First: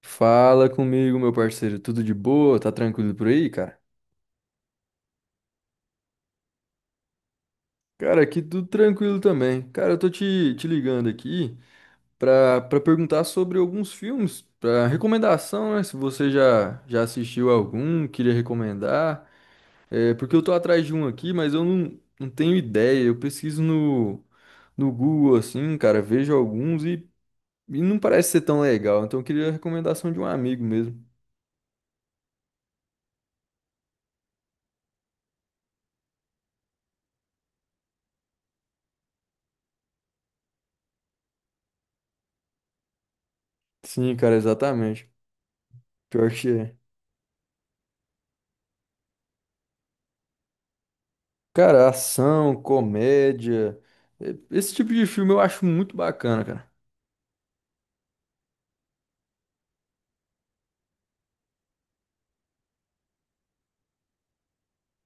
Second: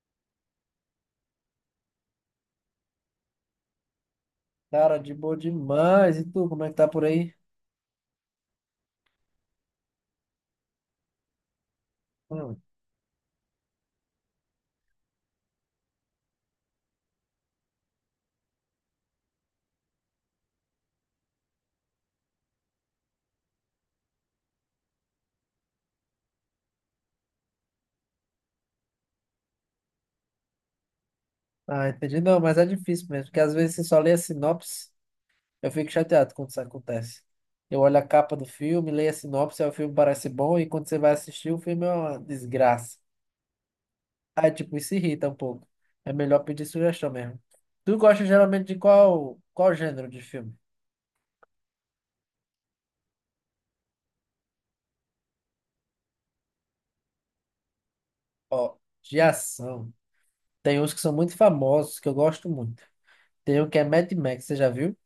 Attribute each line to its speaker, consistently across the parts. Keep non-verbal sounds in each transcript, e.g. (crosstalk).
Speaker 1: Fala comigo, meu parceiro. Tudo de boa? Tá tranquilo por aí, cara?
Speaker 2: Cara, de boa demais. E tu, como é que tá por aí?
Speaker 1: Cara, aqui tudo tranquilo também. Cara, eu tô te ligando aqui pra,
Speaker 2: Hum.
Speaker 1: pra perguntar sobre alguns filmes, pra recomendação, né? Se você já assistiu algum, queria recomendar. É, porque eu tô atrás de um aqui, mas eu não tenho ideia. Eu pesquiso no Google, assim, cara, vejo alguns e não parece ser tão legal. Então eu queria a recomendação de um amigo mesmo.
Speaker 2: Ah, entendi. Não, mas é difícil mesmo, porque às vezes você só lê a sinopse, eu fico chateado quando isso acontece. Eu olho a capa do filme, leio a sinopse, aí o filme parece bom, e quando você vai assistir, o filme é uma desgraça.
Speaker 1: Sim, cara,
Speaker 2: Aí, tipo, isso
Speaker 1: exatamente.
Speaker 2: irrita um pouco. É
Speaker 1: Pior
Speaker 2: melhor
Speaker 1: que
Speaker 2: pedir
Speaker 1: é.
Speaker 2: sugestão mesmo. Tu gosta geralmente de qual gênero de filme?
Speaker 1: Cara, ação, comédia, esse tipo de filme eu acho muito bacana, cara.
Speaker 2: Ó, de ação. Tem uns que são muito famosos, que eu gosto muito. Tem um que é Mad Max, você já viu?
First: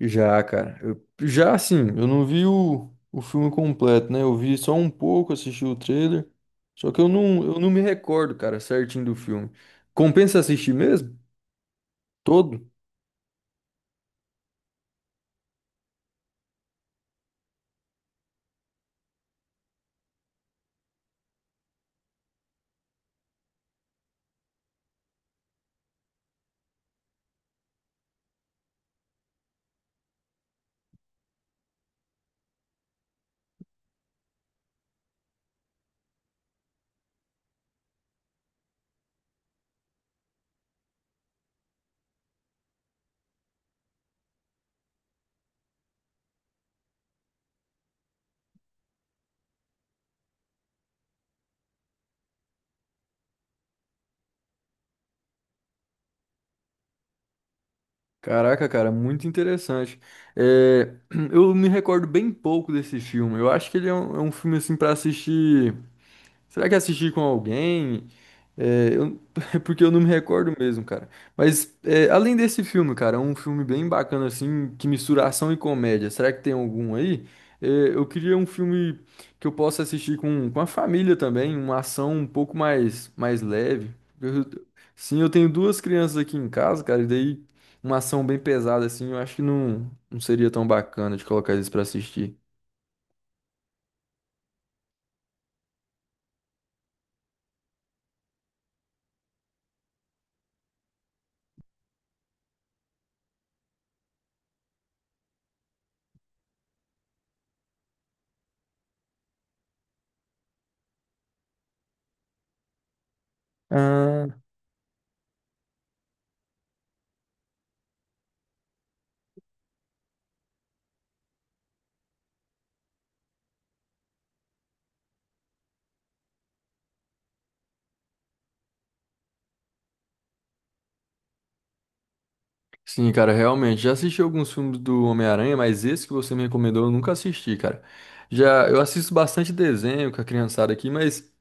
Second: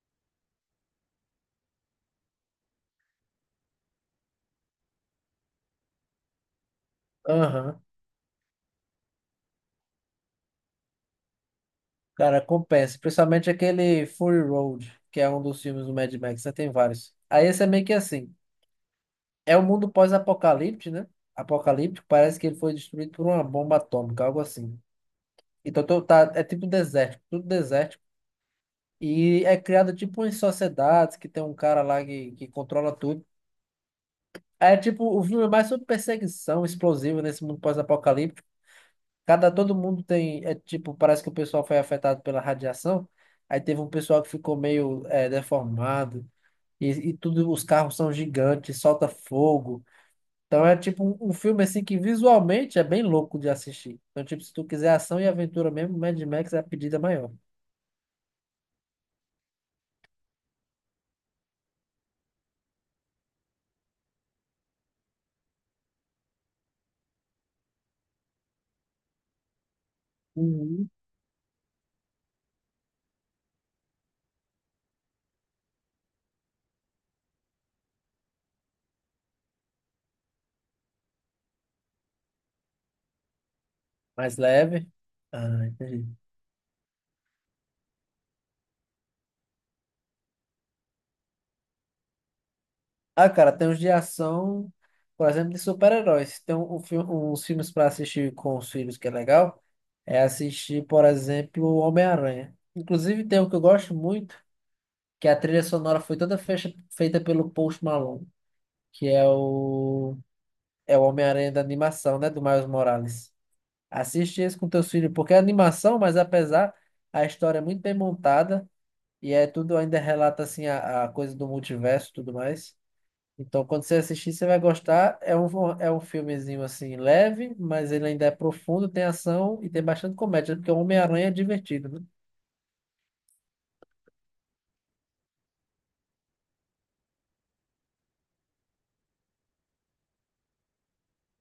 Speaker 1: Já, cara. Eu, já assim, eu não vi o filme completo, né? Eu vi só um pouco, assisti o trailer. Só que eu não me
Speaker 2: Aham.
Speaker 1: recordo, cara, certinho do filme. Compensa assistir mesmo?
Speaker 2: Cara,
Speaker 1: Todo?
Speaker 2: compensa. Principalmente aquele Fury Road, que é um dos filmes do Mad Max, né? Tem vários. Aí esse é meio que assim. É um mundo pós-apocalipse, né? Apocalíptico, parece que ele foi destruído por uma bomba atômica, algo assim. Então tá, é tipo desértico, tudo desértico. E é criado tipo em sociedades que tem um cara lá que controla tudo. Aí é tipo, o filme é mais sobre perseguição explosiva nesse mundo pós-apocalíptico. Cada Todo mundo tem, é tipo, parece que o pessoal foi afetado pela radiação. Aí teve um pessoal que ficou meio deformado, e tudo, os carros são gigantes, solta fogo. Então é tipo um filme assim que visualmente é bem louco de assistir. Então, tipo, se tu quiser ação e aventura mesmo, Mad Max é a pedida maior.
Speaker 1: Caraca, cara, muito interessante. Eh, (clears throat) eu me recordo bem pouco desse filme. Eu acho que ele é um filme assim pra assistir. Será que é assistir com alguém? É, eu- (laughs) porque eu não me recordo mesmo,
Speaker 2: Uhum.
Speaker 1: cara. Mas é, além desse filme, cara, é um filme bem bacana, assim, que mistura ação e comédia. Será que tem algum aí? É, eu queria um filme que eu possa assistir com a família também, uma ação um pouco mais leve.
Speaker 2: Mais
Speaker 1: Eu-
Speaker 2: leve.
Speaker 1: sim, eu tenho
Speaker 2: Ah,
Speaker 1: duas
Speaker 2: entendi.
Speaker 1: crianças aqui em casa, cara, e daí uma ação bem pesada, assim, eu acho que não seria tão bacana de colocar eles pra assistir.
Speaker 2: Ah, cara, tem uns de ação, por exemplo, de super-heróis. Tem uns filmes para assistir com os filhos que é legal. É assistir, por exemplo, Homem-Aranha. Inclusive, tem um que eu gosto muito, que a trilha sonora foi toda feita pelo Post Malone, que é o Homem-Aranha da animação, né, do Miles Morales.
Speaker 1: Ah,
Speaker 2: Assiste esse com teus filhos, porque é animação, mas apesar, a história é muito bem montada e é tudo ainda relata assim a coisa do multiverso e tudo mais. Então, quando você assistir, você vai gostar. É um filmezinho assim leve, mas ele ainda é profundo, tem ação e tem bastante comédia, né? Porque o Homem-Aranha é divertido, né?
Speaker 1: sim, cara, realmente. Já assisti alguns filmes do Homem-Aranha, mas esse que você me recomendou eu nunca assisti, cara. Já eu assisto bastante desenho com a criançada aqui, mas,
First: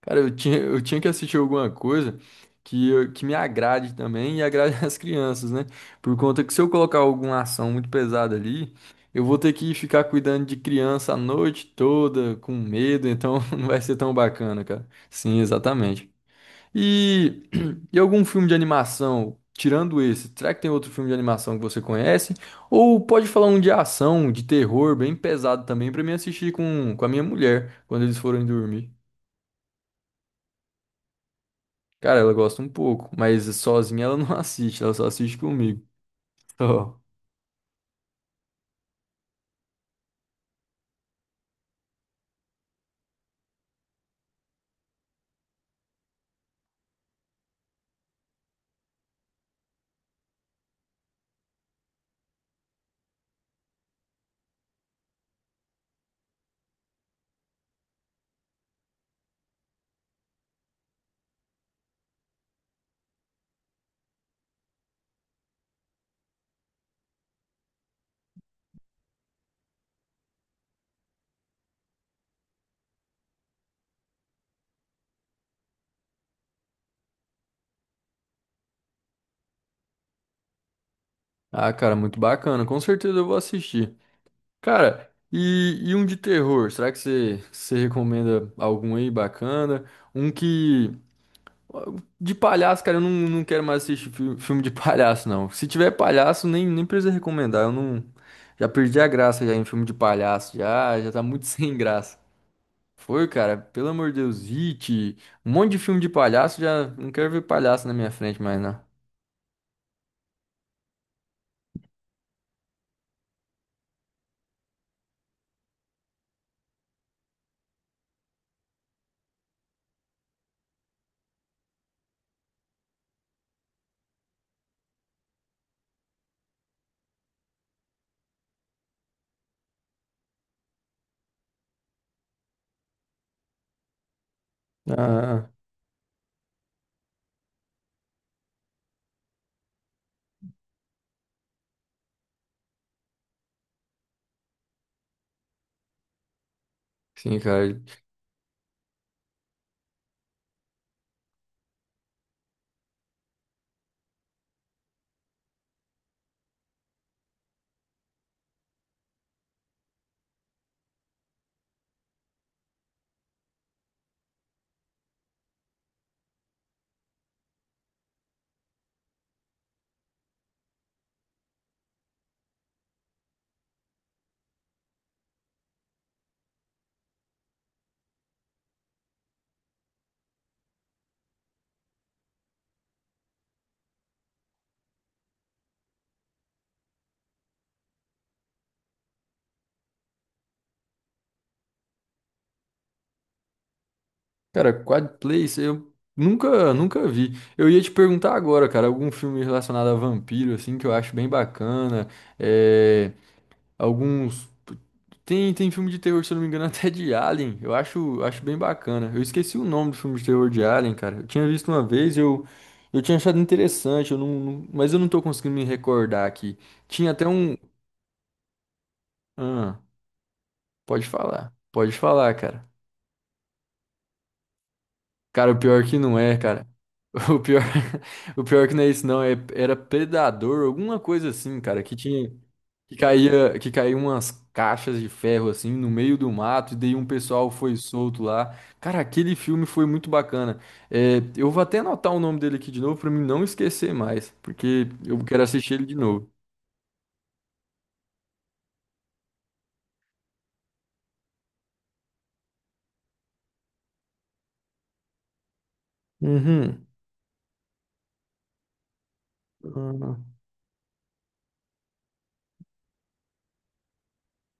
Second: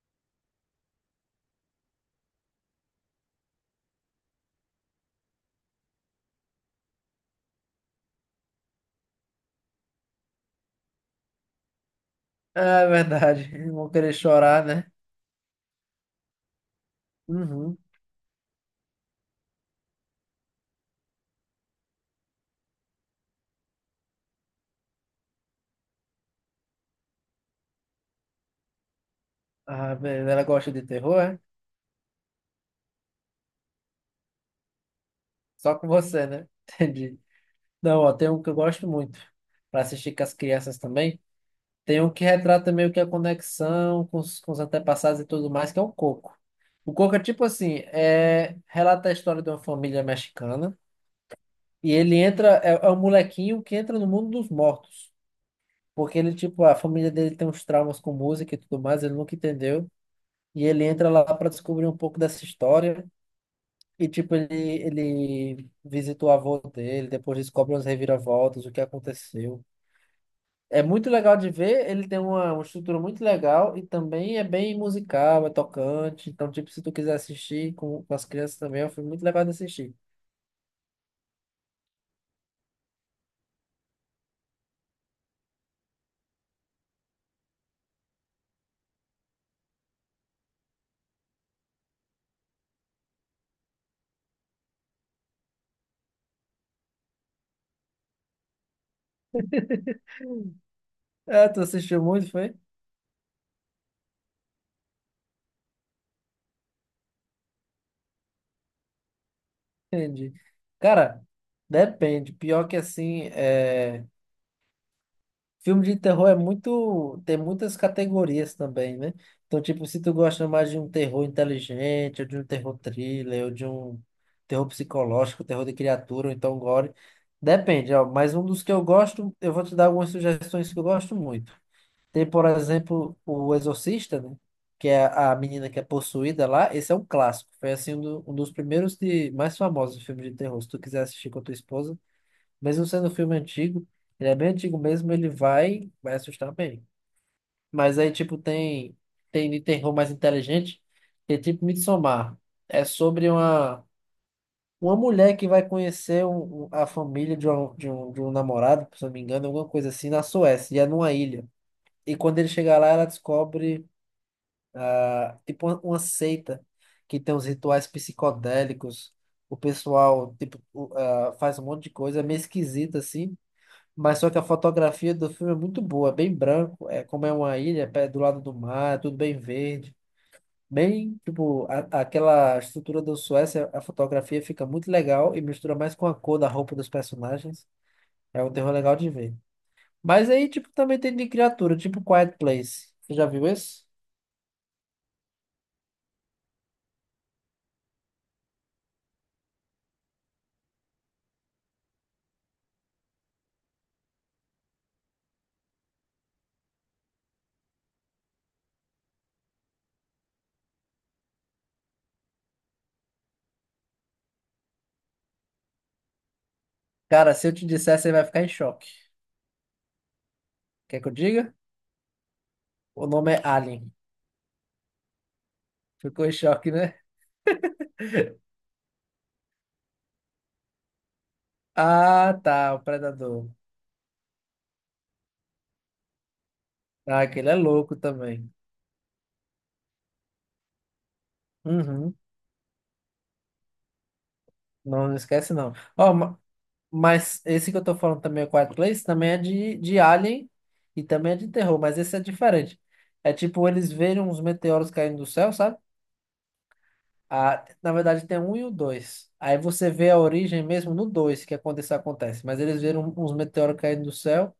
Speaker 1: cara, eu tinha que assistir alguma coisa que, eu- que me agrade também e agrade (laughs) as crianças, né? Por conta que se eu colocar alguma ação muito pesada ali, eu vou ter que ficar cuidando de criança a noite toda, com
Speaker 2: Ah, é
Speaker 1: medo, então
Speaker 2: verdade.
Speaker 1: (laughs) não
Speaker 2: (laughs)
Speaker 1: vai
Speaker 2: Vão
Speaker 1: ser
Speaker 2: querer
Speaker 1: tão bacana,
Speaker 2: chorar,
Speaker 1: cara.
Speaker 2: né?
Speaker 1: Sim, exatamente. E,
Speaker 2: Uhum.
Speaker 1: (clears throat) e algum filme de animação, tirando esse, será que tem outro filme de animação que você conhece? Ou pode falar um de ação, de terror, bem pesado também, pra mim assistir com a minha mulher quando eles forem dormir.
Speaker 2: Ah, beleza. Ela gosta de terror, é?
Speaker 1: Cara, ela gosta um pouco, mas sozinha ela não (laughs) assiste, ela só assiste
Speaker 2: Só
Speaker 1: comigo.
Speaker 2: com você, né? (laughs)
Speaker 1: Só.
Speaker 2: Entendi. Não, ó, tem um que eu gosto muito, para assistir com as crianças também. Tem um que retrata meio que a conexão com os antepassados e tudo mais, que é o Coco. O Coco é tipo assim, é, relata a história de uma família mexicana. E ele entra, é, é um molequinho que entra no mundo dos mortos. Porque ele, tipo, a família dele tem uns traumas com música e tudo mais, ele nunca entendeu. E ele entra lá para descobrir um pouco dessa história. E, tipo, ele visita o avô dele, depois descobre umas reviravoltas, o que aconteceu. É muito legal de ver, ele tem uma estrutura muito legal e também é bem musical, é tocante. Então, tipo, se tu quiser assistir com as crianças também, é um filme muito legal de assistir.
Speaker 1: Ah, cara, muito bacana, com certeza eu vou assistir. Cara, e um de terror, será que você recomenda algum aí bacana? Um que. De palhaço, cara, eu não quero mais assistir filme de palhaço, não. Se tiver palhaço, nem precisa recomendar. Eu não. Já perdi a graça já em filme de palhaço. Já tá muito (laughs)
Speaker 2: É, tu
Speaker 1: sem
Speaker 2: assistiu
Speaker 1: graça.
Speaker 2: muito, foi?
Speaker 1: Foi, cara, pelo amor de Deus, It, um monte de filme de palhaço, já não quero ver palhaço na minha frente mais, não.
Speaker 2: Entendi. Cara, depende. Pior que assim, é... filme de terror é muito. Tem muitas categorias também, né? Então, tipo, se tu gosta mais de um terror inteligente, ou de um terror thriller, ou de um terror psicológico, terror de criatura, ou então gore. Depende, ó. Mas um dos que eu gosto, eu vou te dar algumas sugestões que eu gosto muito. Tem, por exemplo, o Exorcista, né? Que é a
Speaker 1: Ah,
Speaker 2: menina que é possuída lá. Esse é um clássico. Foi assim um dos primeiros de mais famosos de filme de terror. Se tu quiser assistir com a tua esposa, mesmo sendo um filme antigo, ele é bem antigo mesmo, ele vai, vai assustar bem.
Speaker 1: sim, cara.
Speaker 2: Mas aí, tipo, tem de terror mais inteligente, que é tipo Midsommar. É sobre uma mulher que vai conhecer a família de um namorado, se eu não me engano, alguma coisa assim, na Suécia, e é numa ilha. E quando ele chegar lá, ela descobre tipo uma seita que tem os rituais psicodélicos. O pessoal tipo faz um monte de coisa, é meio esquisito assim. Mas só que a fotografia do filme é muito boa, é bem branco, é como é uma ilha, é do lado do mar, é tudo bem verde, bem tipo aquela estrutura do Suécia, a fotografia fica muito legal e mistura mais com a cor da roupa dos personagens. É um terror legal de ver. Mas aí tipo também tem de criatura, tipo Quiet Place. Você já viu esse?
Speaker 1: Cara, Quad Place, eu nunca vi. Eu ia te perguntar agora, cara, algum filme relacionado a vampiro, assim, que eu acho bem bacana. É. Alguns. Tem filme de terror, se eu não me engano, (laughs) até de Alien. Eu acho bem bacana. Eu esqueci o nome do filme de terror de Alien, cara. Eu tinha visto uma vez, eu tinha achado interessante, eu mas eu não tô conseguindo me recordar aqui. Tinha até
Speaker 2: Cara, se eu
Speaker 1: um.
Speaker 2: te disser, você vai ficar em choque.
Speaker 1: Ah,
Speaker 2: Quer
Speaker 1: pode
Speaker 2: que eu
Speaker 1: falar.
Speaker 2: diga?
Speaker 1: Pode falar, cara.
Speaker 2: O nome é Alien.
Speaker 1: Cara, o pior que não
Speaker 2: Ficou em
Speaker 1: é, cara.
Speaker 2: choque, né?
Speaker 1: O pior, (laughs) o pior que não é isso, não. É, era Predador, alguma coisa assim, cara, que tinha.
Speaker 2: Ah, tá, o
Speaker 1: Que
Speaker 2: Predador.
Speaker 1: caía, que caía umas caixas de ferro assim no meio do mato, e daí um
Speaker 2: Ah, aquele
Speaker 1: pessoal
Speaker 2: é
Speaker 1: foi
Speaker 2: louco
Speaker 1: solto
Speaker 2: também.
Speaker 1: lá. Cara, aquele filme foi muito bacana. É, eu vou até anotar
Speaker 2: Uhum.
Speaker 1: o nome dele aqui de novo pra mim não esquecer mais, porque
Speaker 2: Não, não
Speaker 1: eu quero
Speaker 2: esquece, não.
Speaker 1: assistir ele de
Speaker 2: Ó,
Speaker 1: novo.
Speaker 2: mas esse que eu tô falando também, o Quiet Place, também é de Alien e também é de terror, mas esse é diferente. É tipo eles verem uns meteoros caindo do céu, sabe?
Speaker 1: Uhum.
Speaker 2: Ah, na verdade, tem um e o dois. Aí você vê a origem mesmo no dois que acontece, acontece. Mas eles viram um, uns meteoros caindo do céu.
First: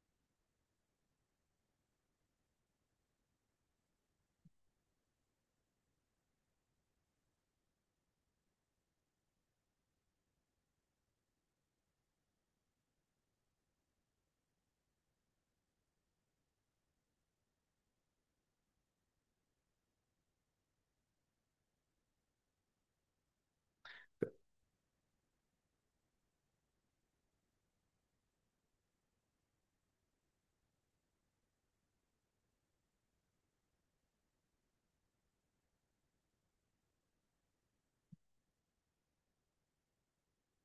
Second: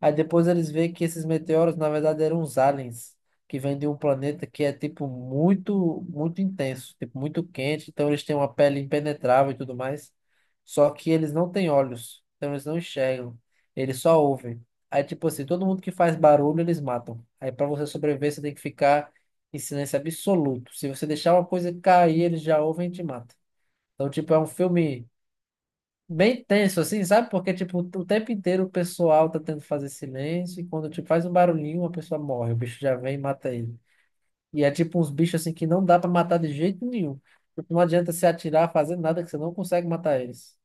Speaker 2: Aí depois eles veem que esses meteoros, na verdade, eram uns aliens que vêm de um planeta que é, tipo, muito, muito intenso, tipo, muito quente. Então eles têm uma pele impenetrável e tudo mais. Só que eles não têm olhos. Então eles não enxergam. Eles só ouvem. Aí, tipo assim, todo mundo que faz barulho, eles matam. Aí, pra você sobreviver, você tem que ficar em silêncio absoluto. Se você deixar uma coisa cair, eles já ouvem e te matam. Então, tipo, é um filme bem tenso, assim, sabe? Porque, tipo, o tempo inteiro o pessoal tá tentando fazer silêncio e quando, tipo, faz um barulhinho, a pessoa morre. O bicho já vem e mata ele. E é tipo uns bichos, assim, que não dá pra matar de jeito nenhum. Tipo, não adianta se atirar, fazer nada que você não consegue matar eles.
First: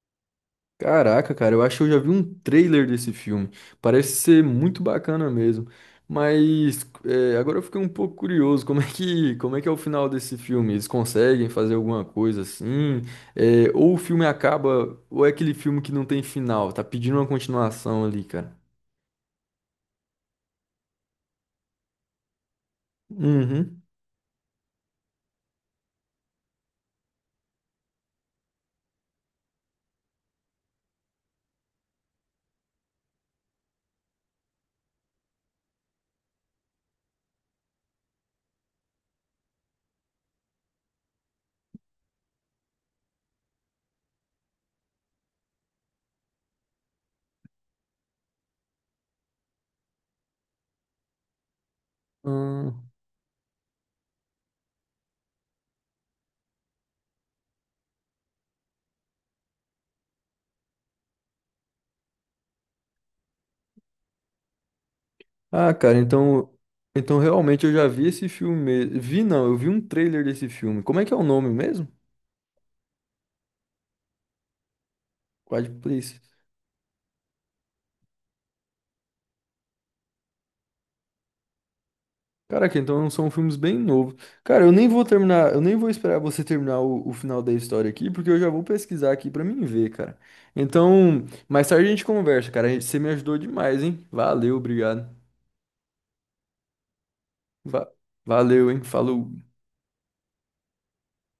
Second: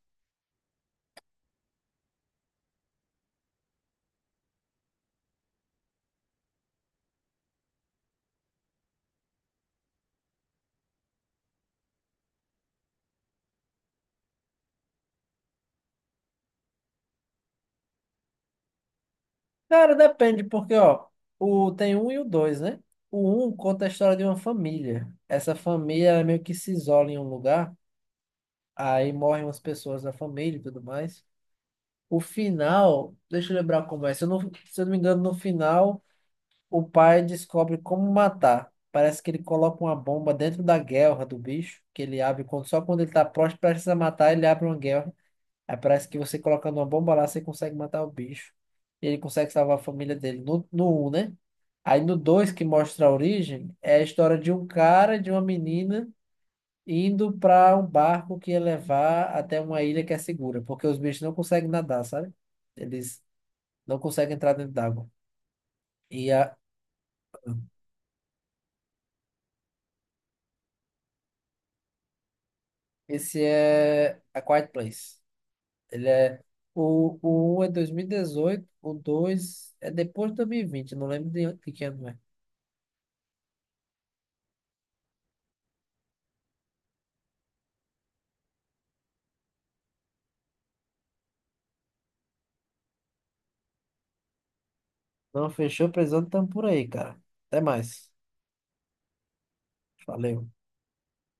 Speaker 1: Caraca, cara, eu acho que eu já vi um trailer desse filme. Parece ser muito bacana mesmo. Mas é, agora eu fiquei um pouco curioso, como é que é o final desse filme? Eles conseguem fazer alguma coisa assim? É, ou o filme acaba, ou é aquele filme que não tem final, tá pedindo uma continuação ali, cara.
Speaker 2: Cara, depende, porque, ó, tem um e o dois, né? O um
Speaker 1: Uhum.
Speaker 2: conta a história de uma família. Essa família ela meio que se isola em um lugar. Aí morrem umas pessoas da família e tudo mais. O final, deixa eu lembrar como é. Se eu não me engano, no final, o pai descobre como matar. Parece que ele coloca uma bomba dentro da guelra do bicho, que ele abre quando, só quando ele tá próximo, precisa matar, ele abre uma guelra. Aí parece que você colocando uma bomba lá, você consegue matar o bicho. E ele consegue salvar a família dele no um, né? Aí no dois que
Speaker 1: Hum.
Speaker 2: mostra a origem, é a história de um cara, e de uma menina indo para um barco que ia levar até uma ilha que é segura, porque os bichos não conseguem nadar, sabe? Eles não conseguem entrar dentro d'água.
Speaker 1: Ah, cara,
Speaker 2: E a,
Speaker 1: então, então realmente eu já vi esse filme mesmo. Vi não, eu vi um trailer desse filme. Como é que é o nome mesmo?
Speaker 2: esse é A Quiet Place.
Speaker 1: Quiet
Speaker 2: Ele
Speaker 1: Place.
Speaker 2: é o 1 é 2018, o 2 é depois de 2020, não lembro de que ano é.
Speaker 1: Caraca, então são filmes bem novos. Cara, eu nem vou terminar, eu nem vou esperar você terminar o final da história aqui, porque eu já vou pesquisar aqui pra mim ver, cara. Então, mais tarde a gente conversa, cara. A gente- Você me ajudou demais, hein? Valeu, obrigado.
Speaker 2: Não fechou, precisando, estamos por aí, cara. Até
Speaker 1: Va-
Speaker 2: mais.
Speaker 1: Valeu, hein? Falou.
Speaker 2: Valeu.